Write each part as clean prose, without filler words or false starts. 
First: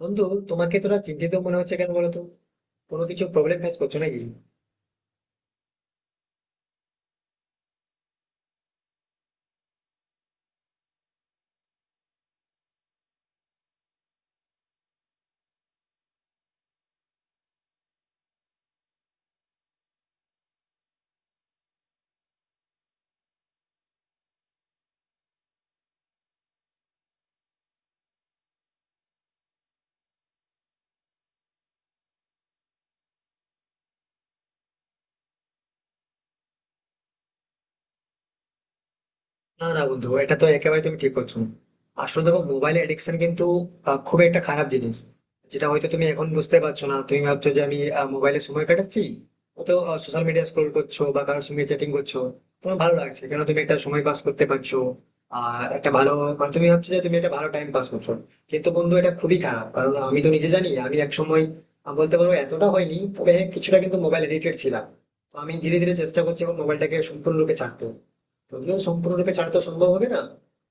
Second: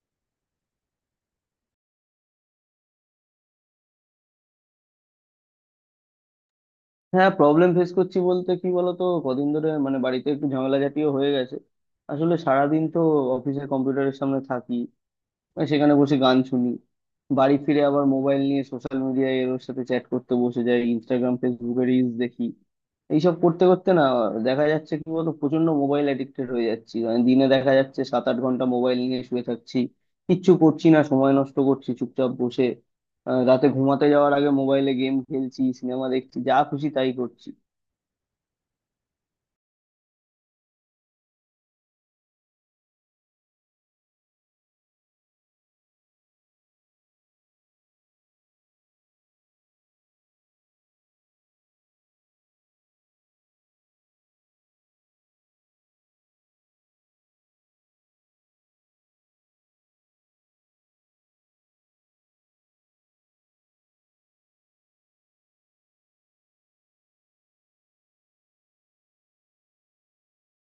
বন্ধু, তোমাকে তোরা চিন্তিত মনে হচ্ছে কেন বলো তো? কোনো কিছু প্রবলেম ফেস করছো নাকি? হ্যাঁ, প্রবলেম ফেস করছি বলতে কি বলতো, কদিন ধরে বাড়িতে একটু ঝামেলা জাতীয় হয়ে গেছে। আসলে সারাদিন তো অফিসের কম্পিউটারের সামনে থাকি, আর সেখানে বসে গান শুনি। বাড়ি ফিরে আবার মোবাইল নিয়ে সোশ্যাল মিডিয়ায় এর ওর সাথে চ্যাট করতে বসে যাই, ইনস্টাগ্রাম ফেসবুকে রিলস দেখি। এইসব করতে করতে না, দেখা যাচ্ছে কি বলতো, প্রচন্ড মোবাইল অ্যাডিক্টেড হয়ে যাচ্ছি। দিনে দেখা যাচ্ছে 7 8 ঘন্টা মোবাইল নিয়ে শুয়ে থাকছি, কিচ্ছু করছি না, সময় নষ্ট করছি চুপচাপ বসে। রাতে ঘুমাতে যাওয়ার আগে মোবাইলে গেম খেলছি, সিনেমা দেখছি, যা খুশি তাই করছি। না না বন্ধু, এটা তো একেবারে তুমি ঠিক করছো। আসলে দেখো, মোবাইল এডিকশন কিন্তু খুব একটা খারাপ জিনিস, যেটা হয়তো তুমি এখন বুঝতে পারছো না। তুমি ভাবছো যে আমি মোবাইলে সময় কাটাচ্ছি, তো সোশ্যাল মিডিয়া স্ক্রোল করছো বা কারোর সঙ্গে চ্যাটিং করছো, তোমার ভালো লাগছে, কেন তুমি একটা সময় পাস করতে পারছো। আর একটা ভালো, মানে তুমি ভাবছো যে তুমি একটা ভালো টাইম পাস করছো। কিন্তু বন্ধু, এটা খুবই খারাপ, কারণ আমি তো নিজে জানি, আমি এক সময় বলতে পারো এতটা হয়নি, তবে হ্যাঁ, কিছুটা কিন্তু মোবাইল এডিক্টেড ছিলাম। তো আমি ধীরে ধীরে চেষ্টা করছি এখন মোবাইলটাকে সম্পূর্ণরূপে ছাড়তে। যদিও সম্পূর্ণরূপে ছাড়া তো সম্ভব হবে না।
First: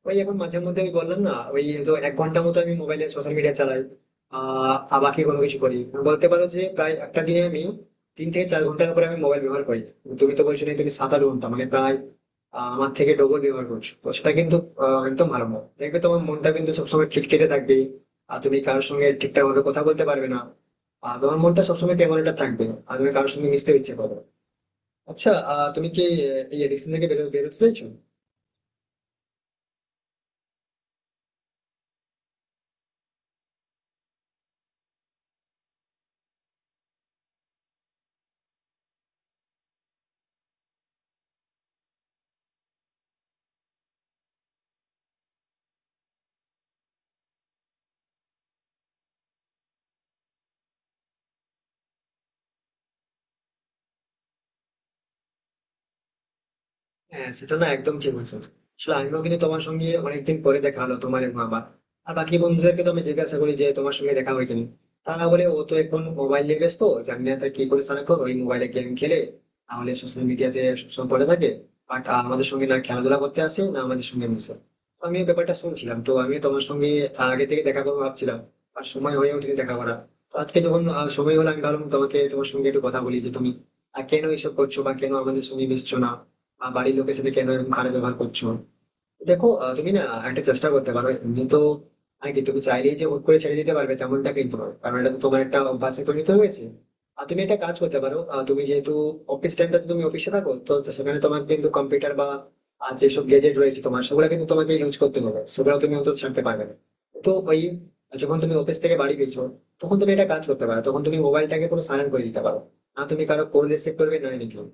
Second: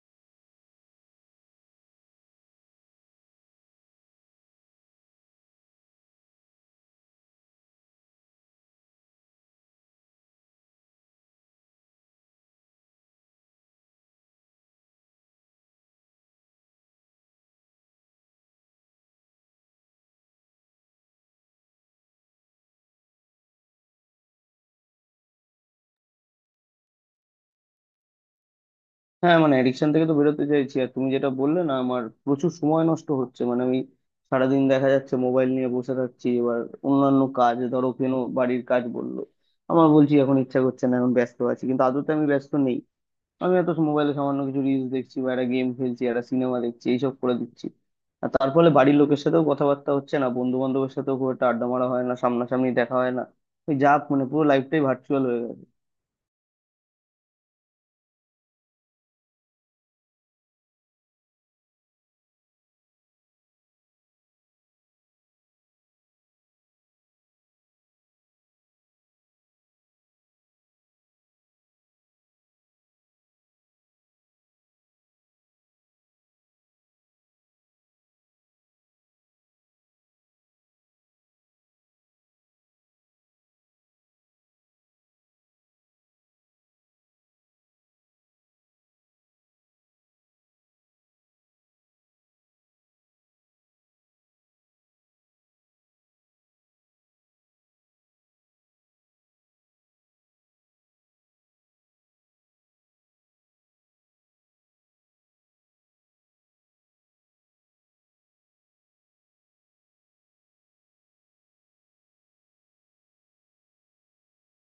ওই এখন মাঝে মধ্যে আমি বললাম না, ওই তো এক ঘন্টা মতো আমি মোবাইলে সোশ্যাল মিডিয়া চালাই, আর বাকি কোনো কিছু করি না। বলতে পারো যে প্রায় একটা দিনে আমি তিন থেকে চার ঘন্টার উপরে আমি মোবাইল ব্যবহার করি। তুমি তো বলছো না, তুমি সাত আট ঘন্টা মানে প্রায় আমার থেকে ডবল ব্যবহার করছো, তো সেটা কিন্তু একদম ভালো না। দেখবে তোমার মনটা কিন্তু সবসময় খিটখিটে থাকবে, আর তুমি কারোর সঙ্গে ঠিকঠাক ভাবে কথা বলতে পারবে না, আর তোমার মনটা সবসময় কেমন একটা থাকবে, আর তুমি কারোর সঙ্গে মিশতে ইচ্ছে করো। আচ্ছা তুমি কি এই এডিকশন থেকে বেরোতে চাইছো? হ্যাঁ, অ্যাডিকশন থেকে তো বেরোতে চাইছি। আর তুমি যেটা বললে না, আমার প্রচুর সময় নষ্ট হচ্ছে। আমি সারাদিন দেখা যাচ্ছে মোবাইল নিয়ে বসে থাকছি। এবার অন্যান্য কাজ ধরো কেন, বাড়ির কাজ বললো আমার, বলছি এখন ইচ্ছা করছে না, এখন ব্যস্ত আছি, কিন্তু আদতে আমি ব্যস্ত নেই। আমি এত মোবাইলে সামান্য কিছু রিলস দেখছি বা একটা গেম খেলছি, একটা সিনেমা দেখছি, এইসব করে দিচ্ছি। আর তার ফলে বাড়ির লোকের সাথেও কথাবার্তা হচ্ছে না, বন্ধু বান্ধবের সাথেও খুব একটা আড্ডা মারা হয় না, সামনাসামনি দেখা হয় না। ওই যা, পুরো লাইফটাই ভার্চুয়াল হয়ে গেছে। হ্যাঁ সেটা না, একদম ঠিক বলছো। আসলে আমিও কিন্তু তোমার সঙ্গে অনেকদিন পরে দেখা হলো, তোমার এবং আমার। আর বাকি বন্ধুদেরকে তো আমি জিজ্ঞাসা করি যে তোমার সঙ্গে দেখা হয় কিনা। তারা বলে, ও তো এখন মোবাইল নিয়ে ব্যস্ত, জানি না তার কি করে সারা করে, ওই মোবাইলে গেম খেলে, তাহলে সোশ্যাল মিডিয়াতে সবসময় পড়ে থাকে, বাট আমাদের সঙ্গে না খেলাধুলা করতে আসে, না আমাদের সঙ্গে মিশে। তো আমিও ব্যাপারটা শুনছিলাম, তো আমিও তোমার সঙ্গে আগে থেকে দেখা করবো ভাবছিলাম, আর সময় হয়ে ওঠেনি দেখা করা। তো আজকে যখন সময় হলো, আমি ভাবলাম তোমাকে, তোমার সঙ্গে একটু কথা বলি, যে তুমি কেন এইসব করছো বা কেন আমাদের সঙ্গে মিশছো না, বাড়ির লোকের সাথে কেন এরকম খারাপ ব্যবহার করছো। দেখো তুমি না একটা চেষ্টা করতে পারো এমনি তো। মানে কি, তুমি চাইলেই যে হুট করে ছেড়ে দিতে পারবে তেমনটা কিন্তু নয়, কারণ এটা তো তোমার একটা অভ্যাসে পরিণত হয়েছে। আর তুমি একটা কাজ করতে পারো, তুমি যেহেতু অফিস টাইমটা তুমি অফিসে থাকো, তো তো সেখানে তোমার কিন্তু কম্পিউটার বা আর যেসব গ্যাজেট রয়েছে তোমার, সেগুলো কিন্তু তোমাকে ইউজ করতে হবে, সেগুলো তুমি অন্তত ছাড়তে পারবে না। তো ওই যখন তুমি অফিস থেকে বাড়ি ফিরছো, তখন তুমি একটা কাজ করতে পারো, তখন তুমি মোবাইলটাকে পুরো সাইলেন্ট করে দিতে পারো। না, তুমি কারো কল রিসিভ করবে না, এনিথিং।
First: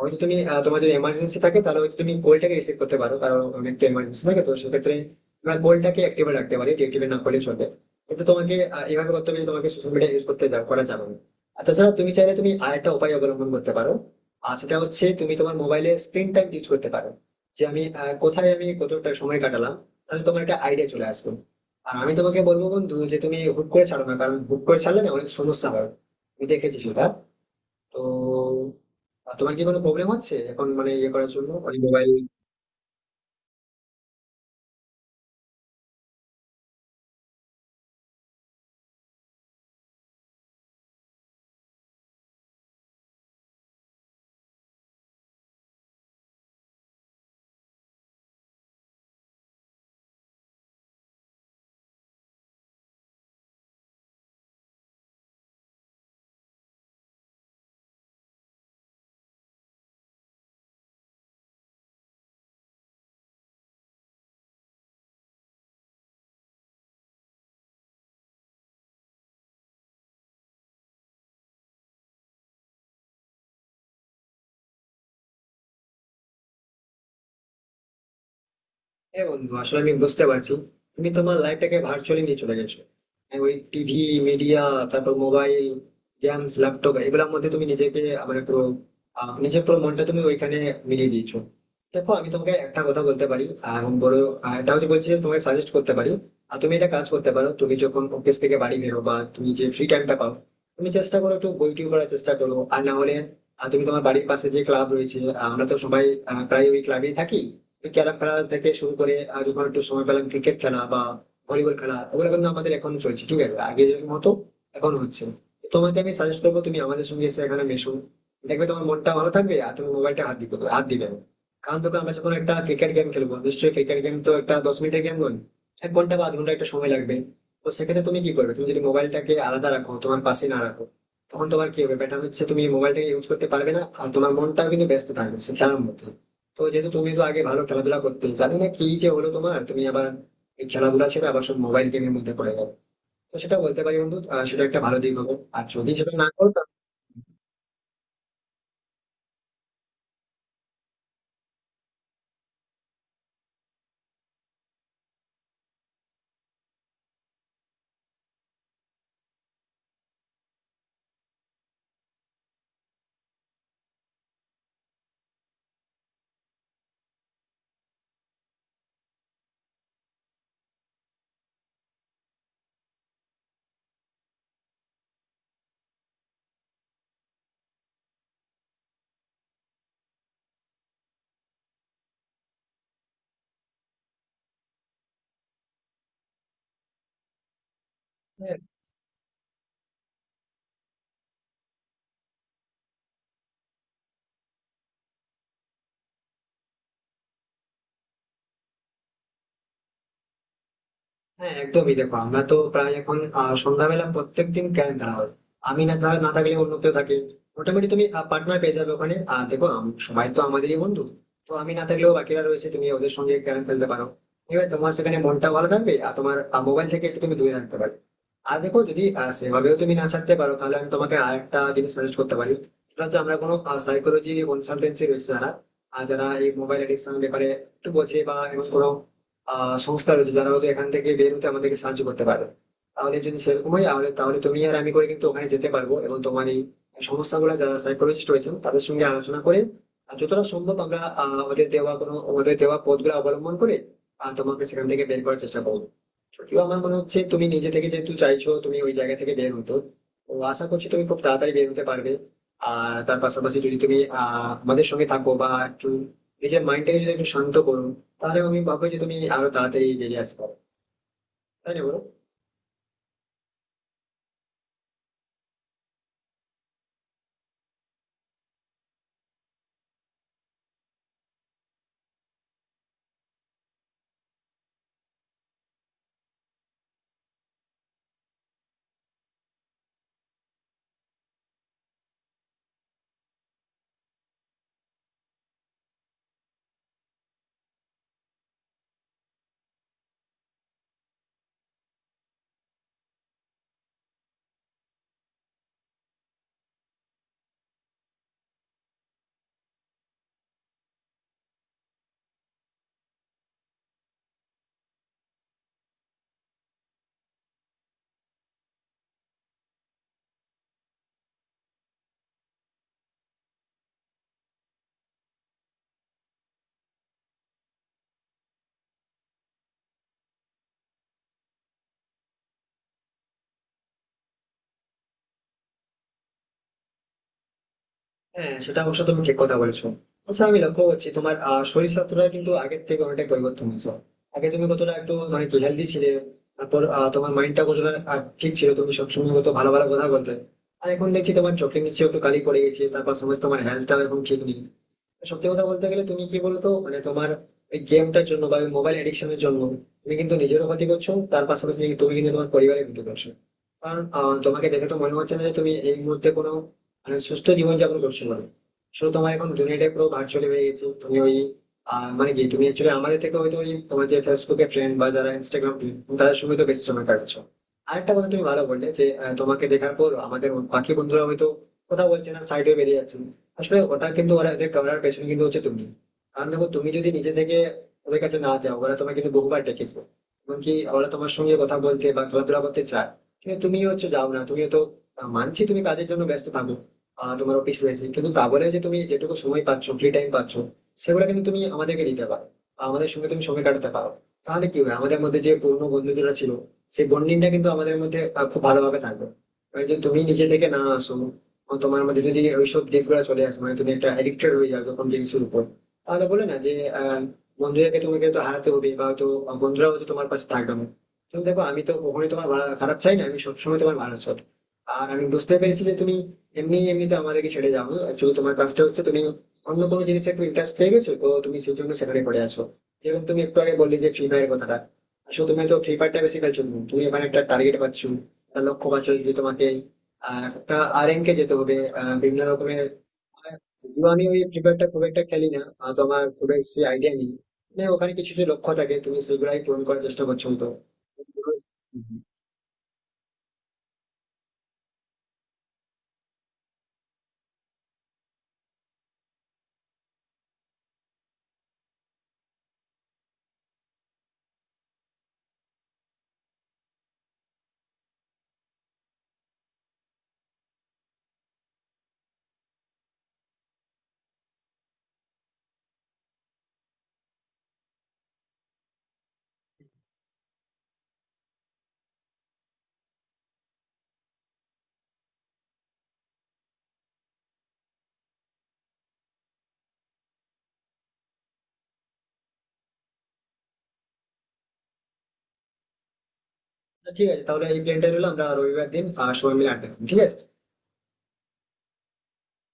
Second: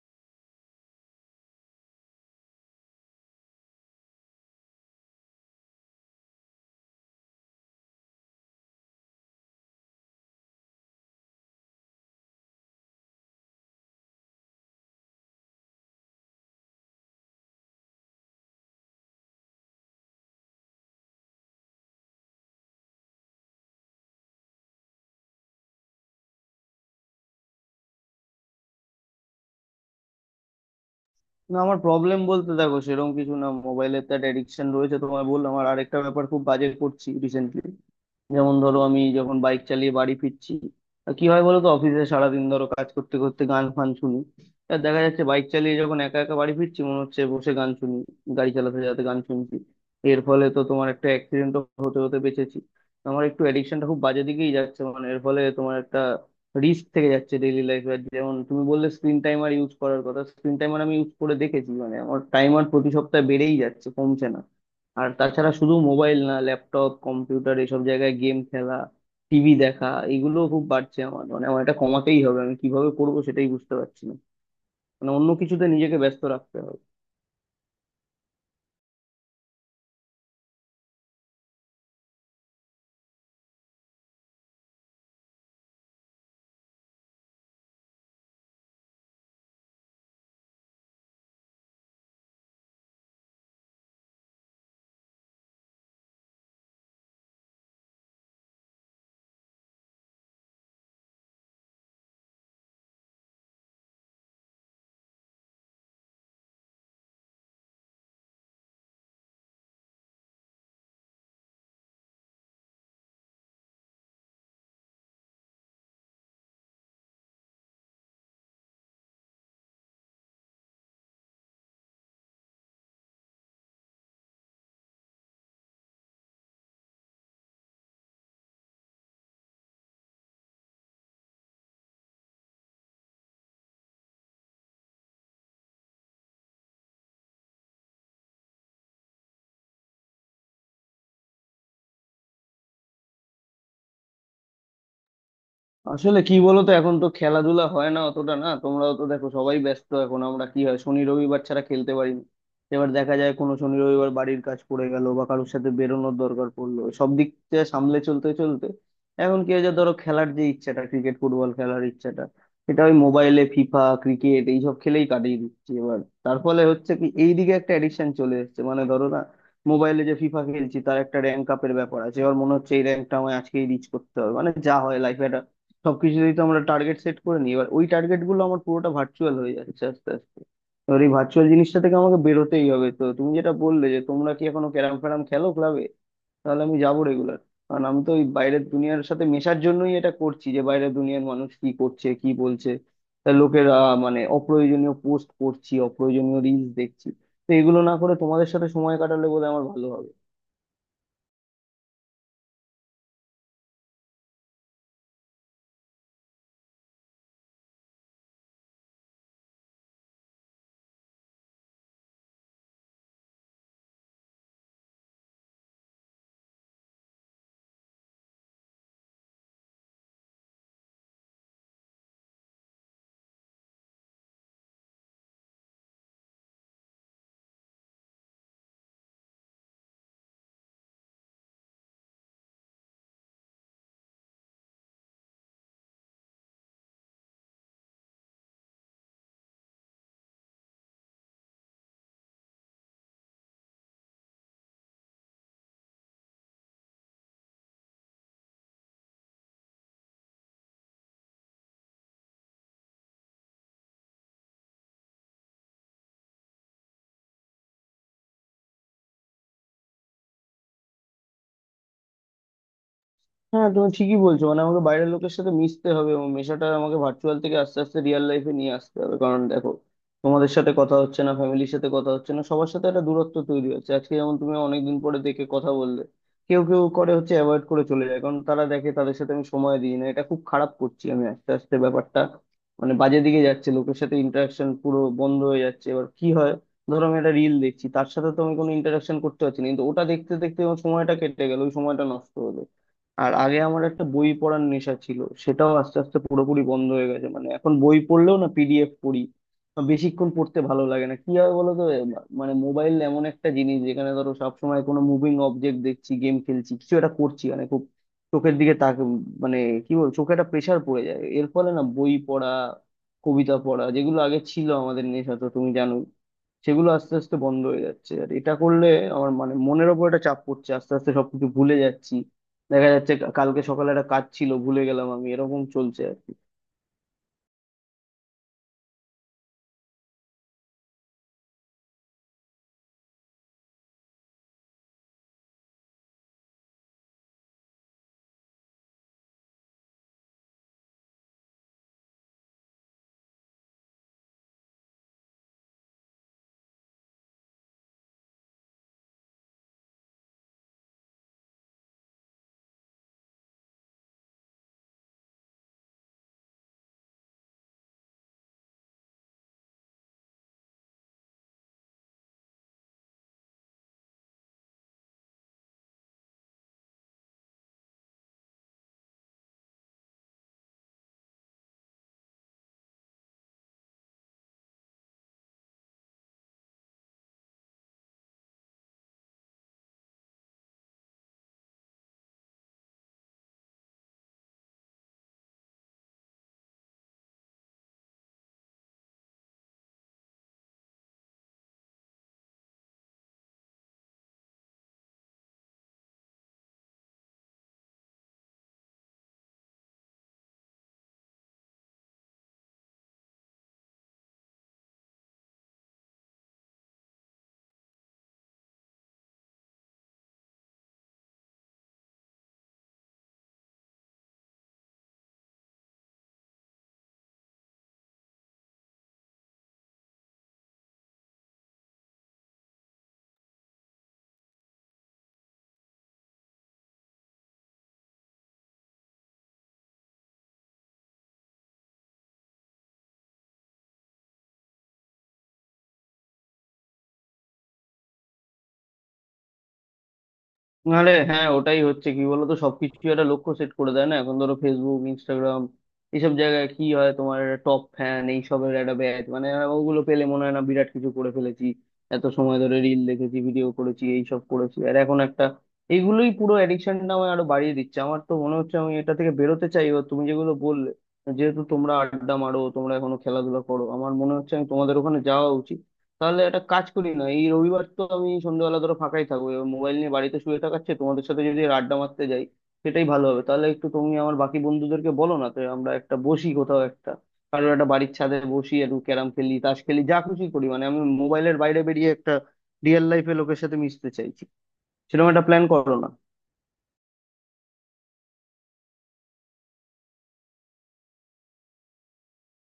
হয়তো তুমি তোমার যদি এমার্জেন্সি থাকে তাহলে হয়তো তুমি কলটাকে রিসিভ করতে পারো, কারণ অনেক তো এমার্জেন্সি থাকে, তো সেক্ষেত্রে তোমার কলটাকে অ্যাক্টিভে রাখতে পারি, ডিঅ্যাক্টিভেট না করলে চলবে। কিন্তু তোমাকে এভাবে করতে হবে যে তোমাকে সোশ্যাল মিডিয়া ইউজ করতে করা যাবে না। আর তাছাড়া তুমি চাইলে তুমি আরেকটা উপায় অবলম্বন করতে পারো, আর সেটা হচ্ছে তুমি তোমার মোবাইলে স্ক্রিন টাইম ইউজ করতে পারো, যে আমি কোথায় আমি কতটা সময় কাটালাম। তাহলে তোমার একটা আইডিয়া চলে আসবে। আর আমি তোমাকে বলবো বন্ধু, যে তুমি হুট করে ছাড়ো না, কারণ হুট করে ছাড়লে না অনেক সমস্যা হয়, আমি দেখেছি সেটা। তো তোমার কি কোনো প্রবলেম হচ্ছে এখন, মানে ইয়ে করার জন্য না, ওই আমার মোবাইল? প্রবলেম বলতে দেখো সেরকম কিছু না। মোবাইলের তো একটা অ্যাডিকশন রয়েছে, তোমায় বললাম। আর আরেকটা ব্যাপার খুব বাজে করছি রিসেন্টলি, যেমন ধরো আমি যখন বাইক চালিয়ে বাড়ি ফিরছি, কি হয় বলো তো, অফিসে সারাদিন ধরো কাজ করতে করতে গান ফান শুনি। আর দেখা যাচ্ছে বাইক চালিয়ে যখন একা একা বাড়ি ফিরছি, মনে হচ্ছে বসে গান শুনি। গাড়ি চালাতে চালাতে গান শুনছি, এর ফলে তো তোমার একটা অ্যাক্সিডেন্ট হতে হতে বেঁচেছি। আমার একটু অ্যাডিকশনটা খুব বাজে দিকেই যাচ্ছে। এর ফলে তোমার একটা রিস্ক থেকে যাচ্ছে ডেইলি লাইফে। যেমন তুমি বললে স্ক্রিন টাইমার ইউজ করার কথা, স্ক্রিন টাইমার আমি ইউজ করে দেখেছি, আমার টাইমার প্রতি সপ্তাহে বেড়েই যাচ্ছে, কমছে না। আর তাছাড়া শুধু মোবাইল না, ল্যাপটপ কম্পিউটার এসব জায়গায় গেম খেলা, টিভি দেখা, এগুলো খুব বাড়ছে আমার। আমার এটা কমাতেই হবে, আমি কিভাবে করবো সেটাই বুঝতে পারছি না। অন্য কিছুতে নিজেকে ব্যস্ত রাখতে হবে। হ্যাঁ বন্ধু, আসলে আমি বুঝতে পারছি তুমি তোমার লাইফটাকে ভার্চুয়ালি নিয়ে চলে গেছো। মানে ওই টিভি, মিডিয়া, তারপর মোবাইল, গেমস, ল্যাপটপ, এগুলোর মধ্যে তুমি নিজেকে, মানে পুরো নিজের পুরো মনটা তুমি ওইখানে মিলিয়ে দিয়েছো। দেখো, আমি তোমাকে একটা কথা বলতে পারি, আর বড়, আর এটা হচ্ছে বলছি যে তোমাকে সাজেস্ট করতে পারি, আর তুমি এটা কাজ করতে পারো। তুমি যখন অফিস থেকে বাড়ি বেরো, বা তুমি যে ফ্রি টাইমটা পাও, তুমি চেষ্টা করো একটু বই টিউ পড়ার চেষ্টা করো, আর না হলে তুমি তোমার বাড়ির পাশে যে ক্লাব রয়েছে, আমরা তো সবাই প্রায় ওই ক্লাবেই থাকি। ক্যারাম খেলা থেকে শুরু করে আজ যখন একটু সময় পেলাম, ক্রিকেট খেলা বা ভলিবল খেলা, ওগুলো কিন্তু আমাদের এখন চলছে, ঠিক আছে? আগে যেরকম হতো এখন হচ্ছে। তোমাকে আমি সাজেস্ট করবো, তুমি আমাদের সঙ্গে এসে এখানে মেশো, দেখবে তোমার মনটা ভালো থাকবে, আর তুমি মোবাইলটা হাত দিতে হাত দিবে না। কারণ দেখো, আমরা যখন একটা ক্রিকেট গেম খেলবো, নিশ্চয়ই ক্রিকেট গেম তো একটা দশ মিনিটের গেম নয়, এক ঘন্টা বা আধ ঘন্টা একটা সময় লাগবে। তো সেক্ষেত্রে তুমি কি করবে, তুমি যদি মোবাইলটাকে আলাদা রাখো, তোমার পাশে না রাখো, তখন তোমার কি হবে, ব্যাটার হচ্ছে তুমি মোবাইলটাকে ইউজ করতে পারবে না, আর তোমার মনটাও কিন্তু ব্যস্ত থাকবে সে খেলার মধ্যে। তো যেহেতু তুমি তো আগে ভালো খেলাধুলা করতে, জানি না কি যে হলো তোমার, তুমি আবার এই খেলাধুলা ছেড়ে আবার সব মোবাইল গেমের মধ্যে পড়ে গেলো। তো সেটা বলতে পারি বন্ধু, সেটা একটা ভালো দিক হবে, আর যদি সেটা আসলে না কি করো, বলতো, এখন তো খেলাধুলা হয় না অতটা। না, তোমরাও তো দেখো সবাই ব্যস্ত এখন। আমরা কি হয়, শনি রবিবার ছাড়া খেলতে পারি না। এবার দেখা যায় কোনো শনি রবিবার বাড়ির কাজ পড়ে গেল বা কারোর সাথে বেরোনোর দরকার পড়লো, সব দিক থেকে সামলে চলতে চলতে এখন কি হয়েছে, ধরো খেলার যে ইচ্ছাটা, ক্রিকেট ফুটবল খেলার ইচ্ছাটা, এটা ওই মোবাইলে ফিফা ক্রিকেট এইসব খেলেই কাটিয়ে দিচ্ছি। এবার তার ফলে হচ্ছে কি, এইদিকে একটা এডিকশন চলে এসেছে। ধরো না, মোবাইলে যে ফিফা খেলছি, তার একটা র্যাঙ্ক আপের ব্যাপার আছে। এবার মনে হচ্ছে এই র্যাঙ্কটা আমায় আজকেই রিচ করতে হবে। যা হয় লাইফে, সবকিছুতেই তো আমরা টার্গেট সেট করে নিই। এবার ওই টার্গেট গুলো আমার পুরোটা ভার্চুয়াল হয়ে যাচ্ছে আস্তে আস্তে। এবার এই ভার্চুয়াল জিনিসটা থেকে আমাকে বেরোতেই হবে। তো তুমি যেটা বললে যে তোমরা কি এখনো ক্যারাম ফ্যারাম খেলো ক্লাবে, তাহলে আমি যাবো রেগুলার। কারণ আমি তো ওই তাহলে বাইরের দুনিয়ার সাথে মেশার জন্যই এটা করছি, যে বাইরের দুনিয়ার মানুষ কি করছে কি বলছে। তা লোকেরা, অপ্রয়োজনীয় পোস্ট করছি, অপ্রয়োজনীয় রিলস দেখছি, তো এগুলো না করে তোমাদের সাথে সময় কাটালে বোধহয় আমার ভালো হবে। হ্যাঁ একদমই দেখো আমরা তো প্রায় এখন সন্ধ্যাবেলা প্রত্যেকদিন ক্যারেম খেলা হয়, আমি না থাকলে অন্য কেউ থাকে। মোটামুটি তুমি পার্টনার পেয়ে যাবে ওখানে। আর দেখো সবাই তো আমাদেরই বন্ধু, তো আমি না থাকলেও বাকিরা রয়েছে, তুমি ওদের সঙ্গে ক্যারেম খেলতে পারো। এবার তোমার সেখানে মনটা ভালো থাকবে, আর তোমার মোবাইল থেকে একটু তুমি দূরে রাখতে পারবে। আর দেখো, যদি সেভাবেও তুমি না ছাড়তে পারো, তাহলে আমি তোমাকে আরেকটা জিনিস সাজেস্ট করতে পারি। সেটা হচ্ছে আমরা কোনো সাইকোলজি কনসালটেন্সি রয়েছে যারা, আর যারা এই মোবাইল এডিকশন ব্যাপারে একটু বোঝে, বা এমন কোনো সংস্থা রয়েছে যারা হয়তো এখান থেকে বের হতে আমাদেরকে সাহায্য করতে পারে। তাহলে যদি সেরকম হয়, তাহলে তাহলে তুমি আর আমি করে কিন্তু ওখানে যেতে পারবো, এবং তোমার এই সমস্যাগুলো যারা সাইকোলজিস্ট রয়েছেন তাদের সঙ্গে আলোচনা করে, আর যতটা সম্ভব আমরা ওদের দেওয়া কোনো ওদের দেওয়া পথগুলো অবলম্বন করে তোমাকে সেখান থেকে বের করার চেষ্টা করবো। যদিও আমার মনে হচ্ছে তুমি নিজে থেকে যেহেতু চাইছো তুমি ওই জায়গা থেকে বের হতো, ও আশা করছি তুমি খুব তাড়াতাড়ি বের হতে পারবে। আর তার পাশাপাশি যদি তুমি আমাদের সঙ্গে থাকো, বা একটু নিজের মাইন্ডটাকে যদি একটু শান্ত করো, তাহলে আমি ভাববো যে তুমি আরো তাড়াতাড়ি বেরিয়ে আসতে পারো, তাই না বলো? হ্যাঁ, তুমি ঠিকই বলছো। আমাকে বাইরের লোকের সাথে মিশতে হবে, এবং মেশাটা আমাকে ভার্চুয়াল থেকে আস্তে আস্তে রিয়েল লাইফে নিয়ে আসতে হবে। কারণ দেখো, তোমাদের সাথে কথা হচ্ছে না, ফ্যামিলির সাথে কথা হচ্ছে না, সবার সাথে একটা দূরত্ব তৈরি হচ্ছে। আজকে যেমন তুমি অনেকদিন পরে দেখে কথা বললে, কেউ কেউ করে হচ্ছে অ্যাভয়েড করে চলে যায়, কারণ তারা দেখে তাদের সাথে আমি সময় দিই না। এটা খুব খারাপ করছি আমি, আস্তে আস্তে ব্যাপারটা বাজে দিকে যাচ্ছে। লোকের সাথে ইন্টারাকশন পুরো বন্ধ হয়ে যাচ্ছে। এবার কি হয়, ধরো আমি একটা রিল দেখছি, তার সাথে তো আমি কোনো ইন্টারাকশন করতে পারছি না, কিন্তু ওটা দেখতে দেখতে আমার সময়টা কেটে গেল, ওই সময়টা নষ্ট হলো। আর আগে আমার একটা বই পড়ার নেশা ছিল, সেটাও আস্তে আস্তে পুরোপুরি বন্ধ হয়ে গেছে। এখন বই পড়লেও না PDF পড়ি বা বেশিক্ষণ পড়তে ভালো লাগে না। কি হয় বলো তো, মানে মোবাইল এমন একটা জিনিস যেখানে ধরো সবসময় কোনো মুভিং অবজেক্ট দেখছি, গেম খেলছি, কিছু একটা করছি। খুব চোখের দিকে তাক, মানে কি বল চোখে একটা প্রেশার পড়ে যায়। এর ফলে না বই পড়া, কবিতা পড়া, যেগুলো আগে ছিল আমাদের নেশা, তো তুমি জানো, সেগুলো আস্তে আস্তে বন্ধ হয়ে যাচ্ছে। আর এটা করলে আমার মনের ওপর একটা চাপ পড়ছে, আস্তে আস্তে সবকিছু ভুলে যাচ্ছি। দেখা যাচ্ছে কালকে সকালে একটা কাজ ছিল, ভুলে গেলাম আমি। এরকম চলছে আর কি। হ্যাঁ, সেটা অবশ্য তুমি ঠিক কথা বলেছো। আচ্ছা, আমি লক্ষ্য করছি তোমার শরীর স্বাস্থ্যটা কিন্তু আগের থেকে অনেকটাই পরিবর্তন হয়েছে। আগে তুমি কতটা একটু মানে কি হেলদি ছিলে, তারপর তোমার মাইন্ডটা কতটা ঠিক ছিল, তুমি সবসময় কত ভালো ভালো কথা বলতে। আর এখন দেখছি তোমার চোখে নিচে একটু কালি পড়ে গেছে, তার পাশাপাশি তোমার হেলথটাও এখন ঠিক নেই। সত্যি কথা বলতে গেলে তুমি কি বলতো, মানে তোমার ওই গেমটার জন্য বা ওই মোবাইল এডিকশনের জন্য তুমি কিন্তু নিজেরও ক্ষতি করছো, তার পাশাপাশি কিন্তু তুমি কিন্তু তোমার পরিবারের ক্ষতি করছো। কারণ তোমাকে দেখে তো মনে হচ্ছে না যে তুমি এই মুহূর্তে কোনো, মানে সুস্থ জীবনযাপন করছো, মানে শুধু তোমার এখন দুনিয়াটাই পুরো ভার্চুয়ালি হয়ে গেছে, তুমি ওই মানে কি, তুমি অ্যাকচুয়ালি আমাদের থেকে হয়তো ওই তোমার যে ফেসবুকে ফ্রেন্ড, বা যারা ইনস্টাগ্রাম, তাদের সঙ্গে তো বেশি সময় কাটাচ্ছো। আরেকটা কথা, তুমি ভালো বললে যে তোমাকে দেখার পর আমাদের বাকি বন্ধুরা হয়তো কথা বলছে না, সাইডে বেরিয়ে যাচ্ছে। আসলে ওটা কিন্তু ওরা ওদের ক্যামেরার পেছনে কিন্তু হচ্ছে, তুমি, কারণ দেখো তুমি যদি নিজে থেকে ওদের কাছে না যাও, ওরা তোমাকে কিন্তু বহুবার ডেকেছে। এমনকি ওরা তোমার সঙ্গে কথা বলতে বা খেলাধুলা করতে চায়, কিন্তু তুমি হচ্ছে যাও না তুমি তো। মানছি তুমি কাজের জন্য ব্যস্ত থাকো, তোমার অফিস রয়েছে, কিন্তু তা বলে যে তুমি যেটুকু সময় পাচ্ছ, ফ্রি টাইম পাচ্ছ, সেগুলো কিন্তু তুমি আমাদেরকে দিতে পারো, বা আমাদের সঙ্গে তুমি সময় কাটাতে পারো। তাহলে কি হয়, আমাদের মধ্যে যে পুরনো বন্ধুরা ছিল, সেই বন্ডিংটা কিন্তু আমাদের মধ্যে খুব ভালোভাবে থাকবে। এবার যদি তুমি নিজে থেকে না আসো, ও তোমার মধ্যে যদি ওইসব দিকগুলো চলে আসে, মানে তুমি একটা এডিক্টেড হয়ে যাও যখন জিনিসের উপর, তাহলে বলে না যে আহ, বন্ধুদেরকে তোমাকে তো হারাতে হবে, বা হয়তো বন্ধুরা হয়তো তোমার পাশে থাকবে না। তুমি দেখো, আমি তো কখনোই তোমার খারাপ চাই না, আমি সবসময় তোমার ভালো চাই। আর আমি বুঝতে পেরেছি যে তুমি এমনি এমনিতে আমাদেরকে ছেড়ে যাও, অ্যাকচুয়ালি তোমার কাজটা হচ্ছে তুমি অন্য কোনো জিনিসে একটু ইন্টারেস্ট পেয়ে গেছো, তো তুমি সেই জন্য সেখানে পড়ে আছো। যেরকম তুমি একটু আগে বললে যে ফ্রি ফায়ার কথাটা, আসলে তুমি তো ফ্রি ফায়ারটা বেশি খেলছো না। তুমি এখানে একটা টার্গেট পাচ্ছো, একটা লক্ষ্য পাচ্ছো যে তোমাকে আর একটা আরএন কে যেতে হবে, বিভিন্ন রকমের। যদিও আমি ওই প্রিপেয়ারটা খুব একটা খেলি না, তো আমার খুব বেশি আইডিয়া নেই। মানে ওখানে কিছু যে লক্ষ্য থাকে, তুমি সেগুলাই পূরণ করার চেষ্টা করছো তো। আরে হ্যাঁ, ওটাই হুম, হচ্ছে হুম। কি বলতো, সবকিছু একটা লক্ষ্য সেট করে দেয় না। এখন ধরো ফেসবুক ইনস্টাগ্রাম এইসব জায়গায় কি হয়, তোমার টপ ফ্যান এইসবের একটা ব্যাচ, ওগুলো পেলে মনে হয় না বিরাট কিছু করে ফেলেছি। এত সময় ধরে রিল দেখেছি, ভিডিও করেছি, এইসব করেছি, আর এখন একটা এইগুলোই পুরো অ্যাডিকশনটা আমায় আরো বাড়িয়ে দিচ্ছে। আমার তো মনে হচ্ছে আমি এটা থেকে বেরোতে চাই। এবার তুমি যেগুলো বললে, যেহেতু তোমরা আড্ডা মারো, তোমরা এখনো খেলাধুলা করো, আমার মনে হচ্ছে আমি তোমাদের ওখানে যাওয়া উচিত। তাহলে একটা কাজ করি না, এই রবিবার তো আমি সন্ধ্যেবেলা ধরো ফাঁকাই থাকবো, এবার মোবাইল নিয়ে বাড়িতে শুয়ে থাকার চেয়ে তোমাদের সাথে যদি এর আড্ডা মারতে যাই, সেটাই ভালো হবে। তাহলে একটু তুমি আমার বাকি বন্ধুদেরকে বলো না, তো আমরা একটা বসি কোথাও একটা, কারোর একটা বাড়ির ছাদে বসি, একটু ক্যারাম খেলি, তাস খেলি, যা খুশি করি। আমি মোবাইলের বাইরে বেরিয়ে একটা রিয়েল লাইফে লোকের সাথে মিশতে চাইছি। সেরকম একটা প্ল্যান করো না। ঠিক আছে, তাহলে এই প্ল্যানটাই রইলো, আমরা রবিবার দিন সবাই মিলে আড্ডা দিবো, ঠিক আছে?